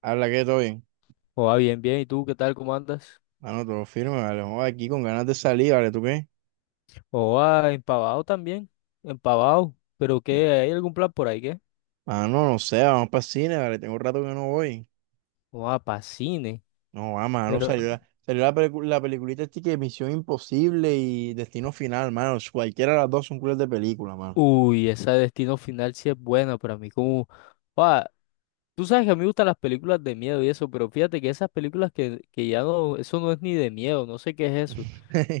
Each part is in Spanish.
Habla que todo bien. Oa, bien, bien. ¿Y tú qué tal? ¿Cómo andas? Mano, todo firme, vale. Vamos aquí con ganas de salir, vale. ¿Tú qué? Oa, empavado también. Empavado. ¿Pero No. qué? ¿Hay algún plan por ahí, qué? Mano, no sé, vamos para cine, vale. Tengo rato que no voy. Oa, pa' cine. No, va, mano, Pero, la peliculita este que Misión Imposible y Destino Final, mano. Cualquiera de las dos son culas de película, mano. uy, esa Destino Final sí es buena para mí. Como, oa, tú sabes que a mí me gustan las películas de miedo y eso, pero fíjate que esas películas que ya no, eso no es ni de miedo, no sé qué es eso.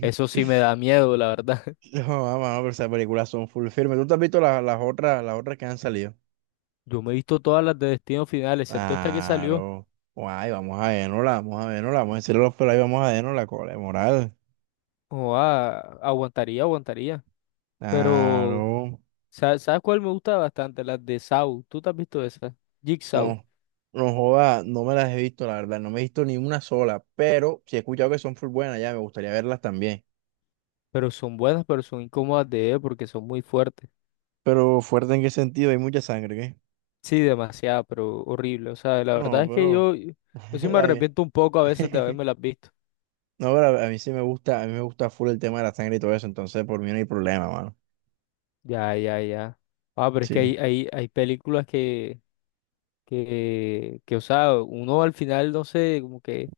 Eso sí me da miedo, la verdad. No, va, mano, pero esas películas son full firme. ¿Tú te has visto las otras que han salido? Yo me he visto todas las de Destino Final, excepto esta que salió. Claro. Guay, vamos a vernosla, vamos a vernosla, vamos a decirle a los pelos, ahí, vamos a vernos la cola de moral. Oa, aguantaría, aguantaría. Pero. Claro. ¿Sabes cuál me gusta bastante? Las de Saw. ¿Tú te has visto esas? Jigsaw. No, no joda, no me las he visto, la verdad, no me he visto ni una sola, pero sí he escuchado que son full buenas, ya me gustaría verlas también. Pero son buenas, pero son incómodas de ver porque son muy fuertes. Pero fuerte en qué sentido, hay mucha sangre, ¿qué? Sí, demasiado, pero horrible. O sea, la No, verdad es que pero yo sí me está bien. arrepiento un poco a veces de haberme las visto. No, pero a mí sí me gusta, a mí me gusta full el tema de la sangre y todo eso, entonces por mí no hay problema, mano. Ya, ya, ya. Ah, pero es que Sí. Hay películas que, o sea, uno al final, no sé,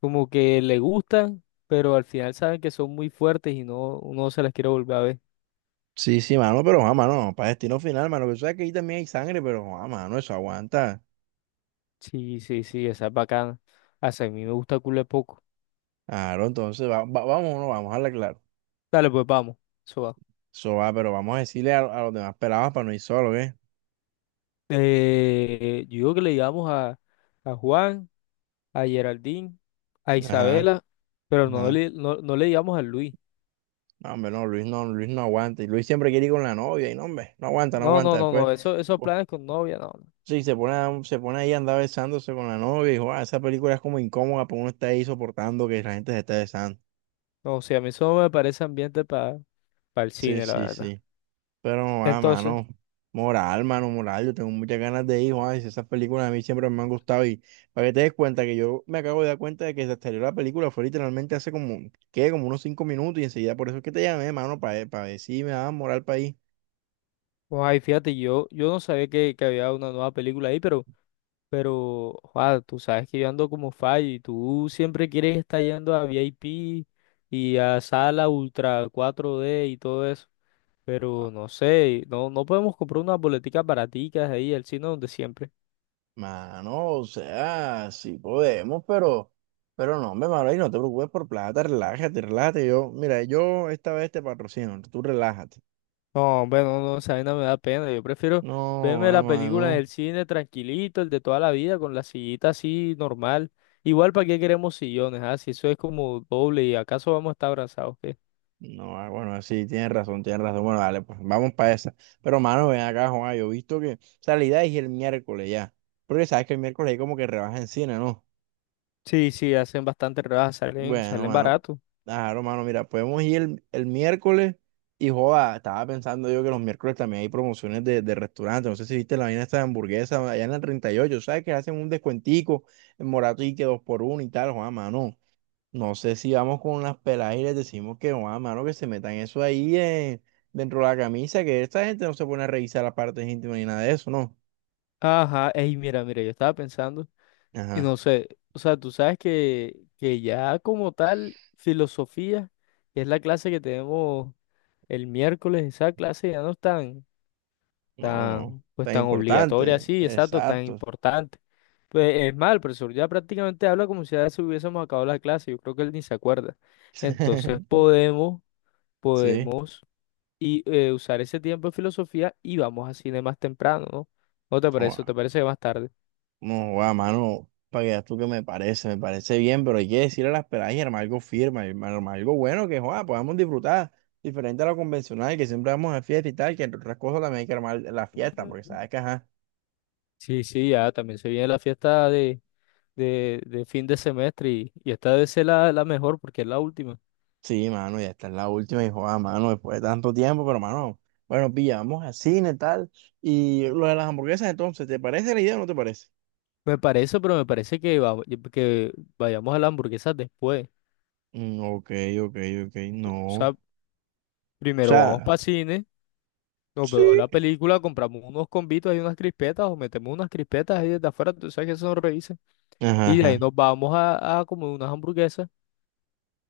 como que le gustan, pero al final saben que son muy fuertes y no, uno se las quiere volver a ver. Sí, sí, mano, pero ah, mano, para destino final, mano, que tú sabes que ahí también hay sangre, pero ah, mano, eso aguanta. Sí, sí, sí, esa es bacana. Hasta a mí me gusta culé poco. Claro, entonces vamos o no, vamos a hablar claro. Dale, pues vamos. Eso va. Eso va, pero vamos a decirle a los demás pelados para no ir solo, ¿qué? Yo digo que le digamos a Juan, a Geraldine, a Ajá. Isabela, pero Ajá. No le digamos a Luis. No, hombre, no, Luis no, Luis no aguanta. Y Luis siempre quiere ir con la novia, y no, hombre, no aguanta, no No, no, aguanta. no, Después, no. Eso, esos pues, planes con novia, no. Sí, se pone, se pone ahí a andar besándose con la novia, y dijo, ah, esa película es como incómoda, porque uno está ahí soportando que la gente se esté besando. No, o sea, a mí eso no me parece ambiente para el Sí, cine, la sí, verdad. sí. Pero no va, Entonces, mano. Moral, mano, moral. Yo tengo muchas ganas de ir, Juan. Y esas películas a mí siempre me han gustado. Y para que te des cuenta que yo me acabo de dar cuenta de que se salió la película, fue literalmente hace como, ¿qué? Como unos cinco minutos, y enseguida por eso es que te llamé, mano, para ver si me daban moral para ir. pues ahí fíjate, yo no sabía que había una nueva película ahí, pero, Juan, tú sabes que yo ando como fallo y tú siempre quieres estar yendo a VIP y a sala ultra 4D y todo eso. Pero no sé, no podemos comprar unas boleticas baraticas ahí al cine donde siempre. Mano, o sea, sí podemos, pero no, hombre, mano, y no te preocupes por plata, relájate, relájate. Yo, mira, yo esta vez te patrocino, tú relájate. No, bueno, no, no, esa vaina me da pena. Yo prefiero No, verme ah, la película en mano, el cine tranquilito, el de toda la vida, con la sillita así normal. Igual, ¿para qué queremos sillones? Ah, si eso es como doble y acaso vamos a estar abrazados, ¿qué? no, ah, bueno, ah, sí, tienes razón, tienes razón. Bueno, dale, pues vamos para esa. Pero, mano, ven acá, Juan, yo he visto que, o sea, la idea es ir el miércoles ya, porque sabes que el miércoles hay como que rebaja en cine, ¿no? Sí, sí, hacen bastante rebajas, salen, Bueno, salen mano, baratos. claro, mano, mira, podemos ir el miércoles y joda, estaba pensando yo que los miércoles también hay promociones de restaurantes, no sé si viste la vaina esta de hamburguesa allá en el treinta y ocho, ¿sabes? Que hacen un descuentico en Morato y que dos por uno y tal, joda, mano, no sé si vamos con las peladas y les decimos que, joda, mano, que se metan eso ahí dentro de la camisa, que esta gente no se pone a revisar las partes íntimas ni nada de eso, ¿no? Ajá, ey, mira, mira, yo estaba pensando. Y Ajá, no sé, o sea, tú sabes que ya como tal, filosofía, que es la clase que tenemos el miércoles, esa clase ya no es no, no, pues tan tan obligatoria importante, así, exacto, tan exacto, importante. Pues es mal, el profesor ya prácticamente habla como si ya se hubiésemos acabado la clase, yo creo que él ni se acuerda. Entonces sí. podemos usar ese tiempo de filosofía y vamos a cine más temprano, ¿no? ¿No te parece? ¿O te parece que más tarde? No, guau, mano, para que veas tú que me parece bien, pero hay que decirle a las peladas y armar algo firme, armar algo bueno que, joda, podamos disfrutar, diferente a lo convencional, que siempre vamos a fiesta y tal, que entre otras cosas también hay que armar la fiesta, porque sabes que, ajá, Sí, sí, ya también se viene la fiesta de fin de semestre y esta debe ser la, la mejor porque es la última. sí, mano, ya está es la última y, joda, mano, después de tanto tiempo, pero, mano, bueno, pilla, vamos al cine, tal, y lo de las hamburguesas, entonces, ¿te parece la idea o no te parece? Me parece, pero me parece que vayamos a las hamburguesas después. Mm, ok, ok, ok, no, O o sea, primero vamos sea, para cine, nos sí, vemos la película, compramos unos combitos y unas crispetas o metemos unas crispetas ahí desde afuera, tú sabes que eso nos revisa. ajá, Y de ahí ajá. nos vamos a comer unas hamburguesas.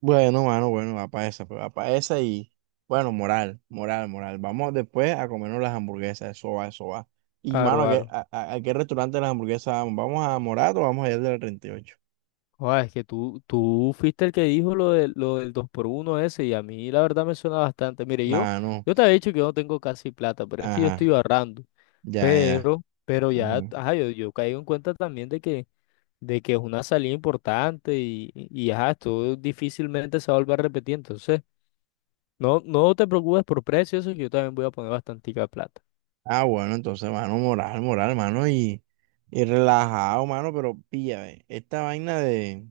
Bueno, mano, bueno, va para esa, pues va para esa y bueno, moral, moral, moral. Vamos después a comernos las hamburguesas, eso va, eso va. Y mano, Aro, ¿a qué, aro. a, a qué restaurante de las hamburguesas vamos? ¿Vamos a Morato o vamos a ir del treinta y ocho? Joder, es que tú fuiste el que dijo lo del dos por uno ese y a mí la verdad me suena bastante. Mire, Mano, yo te había dicho que yo no tengo casi plata, pero es que yo ajá, estoy ahorrando. ya, ya. Pero ya, Ajá. ajá, yo caigo en cuenta también de que es una salida importante y ajá, esto difícilmente se va a volver a repetir. Entonces, no te preocupes por precios, eso que yo también voy a poner bastantica plata. Ah, bueno, entonces, mano, moral, moral, mano, y relajado, mano, pero pilla, ve, esta vaina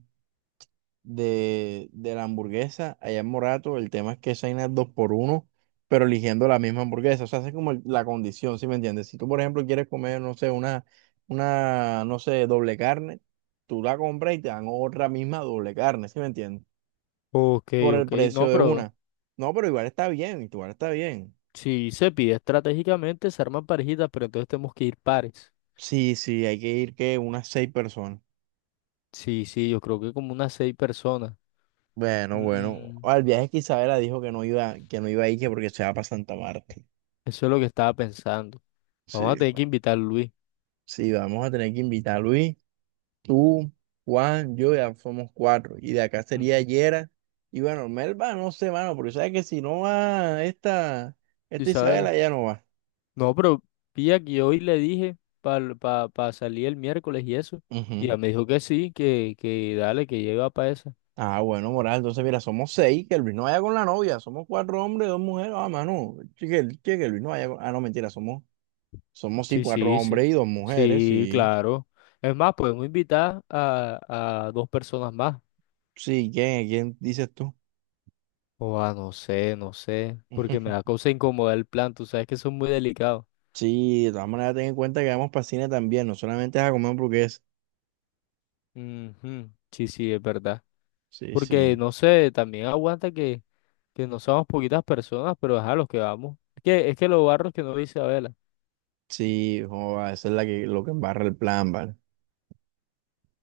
de la hamburguesa allá en Morato. El tema es que esa vaina es dos por uno, pero eligiendo la misma hamburguesa. O sea, esa es como la condición, ¿sí me entiendes? Si tú, por ejemplo, quieres comer, no sé, una, no sé, doble carne, tú la compras y te dan otra misma doble carne, ¿sí me entiendes? Ok, Por el ok, precio no, de pero una. No, pero igual está bien, igual está bien. si se pide estratégicamente, se arman parejitas, pero entonces tenemos que ir pares. Sí, sí, hay que ir que unas seis personas. Sí, sí, yo creo que como unas seis personas. Bueno, bueno. Mm, Al viaje que Isabela dijo que no iba a ir, que porque se va para Santa Marta. eso es lo que estaba pensando. Vamos a Sí. tener que invitar a Luis. Sí, vamos a tener que invitar a Luis. Tú, Juan, yo ya somos cuatro. Y de acá sería Ujú. Yera. Y bueno, Melba, no sé, mano, porque sabes que si no va esta, esta Isabela. Isabela, ya no va. No, pero pilla que hoy le dije para pa, pa salir el miércoles y eso. Y Ujú. ya me dijo que sí, que dale, que llega para esa. Ah, bueno, Moral, entonces mira, somos seis, que Luis no vaya con la novia, somos cuatro hombres, dos mujeres, ah, mano, che, que Luis no vaya con... Ah, no, mentira, somos, somos sí, Sí, cuatro sí, sí. hombres y dos mujeres, Sí, sí. claro. Es más, podemos invitar a dos personas más. Sí, ¿quién, quién dices tú? O a no sé, no sé. Porque me da cosa incomodar el plan. Tú sabes que son muy delicados. Sí, de todas maneras ten en cuenta que vamos para cine también, no solamente es a comer hamburguesas. Ujú. Sí, sí, es verdad. Sí, Porque sí. no sé, también aguanta que no somos poquitas personas, pero ajá, los que vamos. Que, es que lo barro es que no dice Abela. Sí, joda, esa es la que, lo que embarra el plan, ¿vale?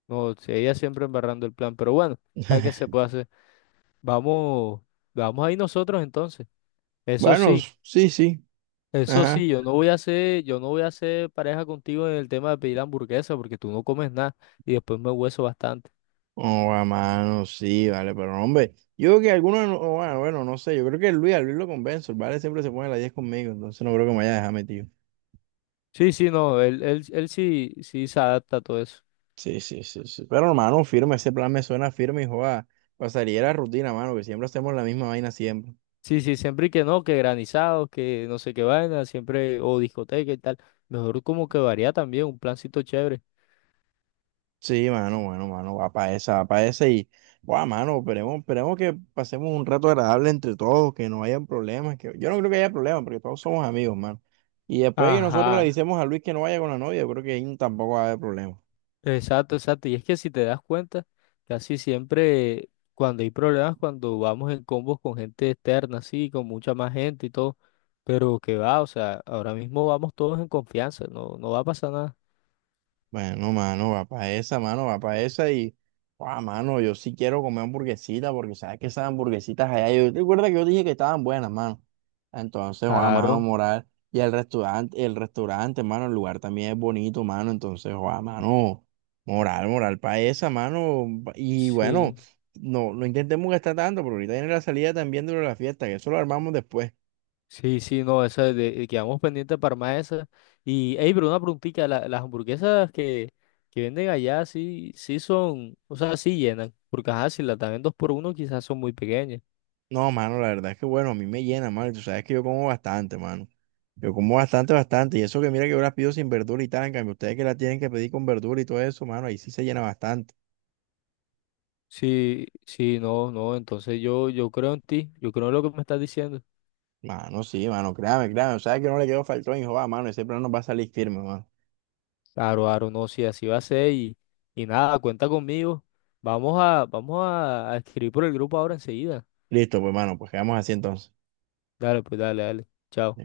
No, sí, ella siempre embarrando el plan, pero bueno, ya que se puede hacer, vamos, vamos ahí nosotros entonces. Eso Bueno, sí, sí, sí, eso ajá. sí, yo no voy a hacer pareja contigo en el tema de pedir hamburguesa porque tú no comes nada y después me hueso bastante. Oh, a mano, sí, vale, pero no, hombre, yo creo que algunos, oh, bueno, bueno, no sé, yo creo que Luis, al Luis lo convenzo, el ¿vale? Siempre se pone a las 10 conmigo, entonces no creo que me vaya a dejar metido. Sí, sí, no, él sí, sí se adapta a todo eso. Sí, sí, sí, sí. Pero hermano, firme, ese plan me suena firme y joda, pasaría la rutina, mano, que siempre hacemos la misma vaina siempre. Sí, sí, siempre y que no, que granizados, que no sé qué vaina, siempre, o discoteca y tal. Mejor como que varía también, un plancito chévere. Sí, mano, mano, mano, va para esa y, guau, mano, esperemos, esperemos que pasemos un rato agradable entre todos, que no hayan problemas, que yo no creo que haya problemas, porque todos somos amigos, mano. Y después de que nosotros le Ajá. decimos a Luis que no vaya con la novia, yo creo que ahí tampoco va a haber problemas. Exacto, exacto. Y es que si te das cuenta, casi siempre cuando hay problemas, cuando vamos en combos con gente externa, así, con mucha más gente y todo, pero que va, o sea, ahora mismo vamos todos en confianza, no, no va a pasar nada. Bueno, mano, va para esa, mano, va para esa y, ah, mano, yo sí quiero comer hamburguesita porque sabes que esas hamburguesitas allá, yo te acuerdas que yo dije que estaban buenas, mano. Entonces, ah, mano, Claro, moral. Y el restaurante, mano, el lugar también es bonito, mano. Entonces, ah, mano, moral, moral para esa, mano. Y bueno, sí, no, no intentemos gastar tanto, porque ahorita viene la salida también de lo de la fiesta, que eso lo armamos después. sí, sí, no, esa quedamos pendientes para más esa. Y, hey, pero una preguntita, las hamburguesas que venden allá, sí, sí son, o sea, sí llenan, porque ajá, si las dan en dos por uno, quizás son muy pequeñas. No, mano, la verdad es que bueno, a mí me llena, mano. Y tú sabes que yo como bastante, mano. Yo como bastante, bastante. Y eso que mira que yo las pido sin verdura y tal. En cambio, ustedes que la tienen que pedir con verdura y todo eso, mano, ahí sí se llena bastante. Sí, sí, no, no, entonces yo creo en ti, yo creo en lo que me estás diciendo. Mano, sí, mano, créame, créame. O sea que no le quedó faltón, hijo, va, mano. Ese plano nos va a salir firme, mano. Claro, claro, no, sí, así va a ser y nada, cuenta conmigo. A escribir por el grupo ahora enseguida. Listo, pues, mano, pues quedamos así entonces. Dale, pues dale, dale. Chao.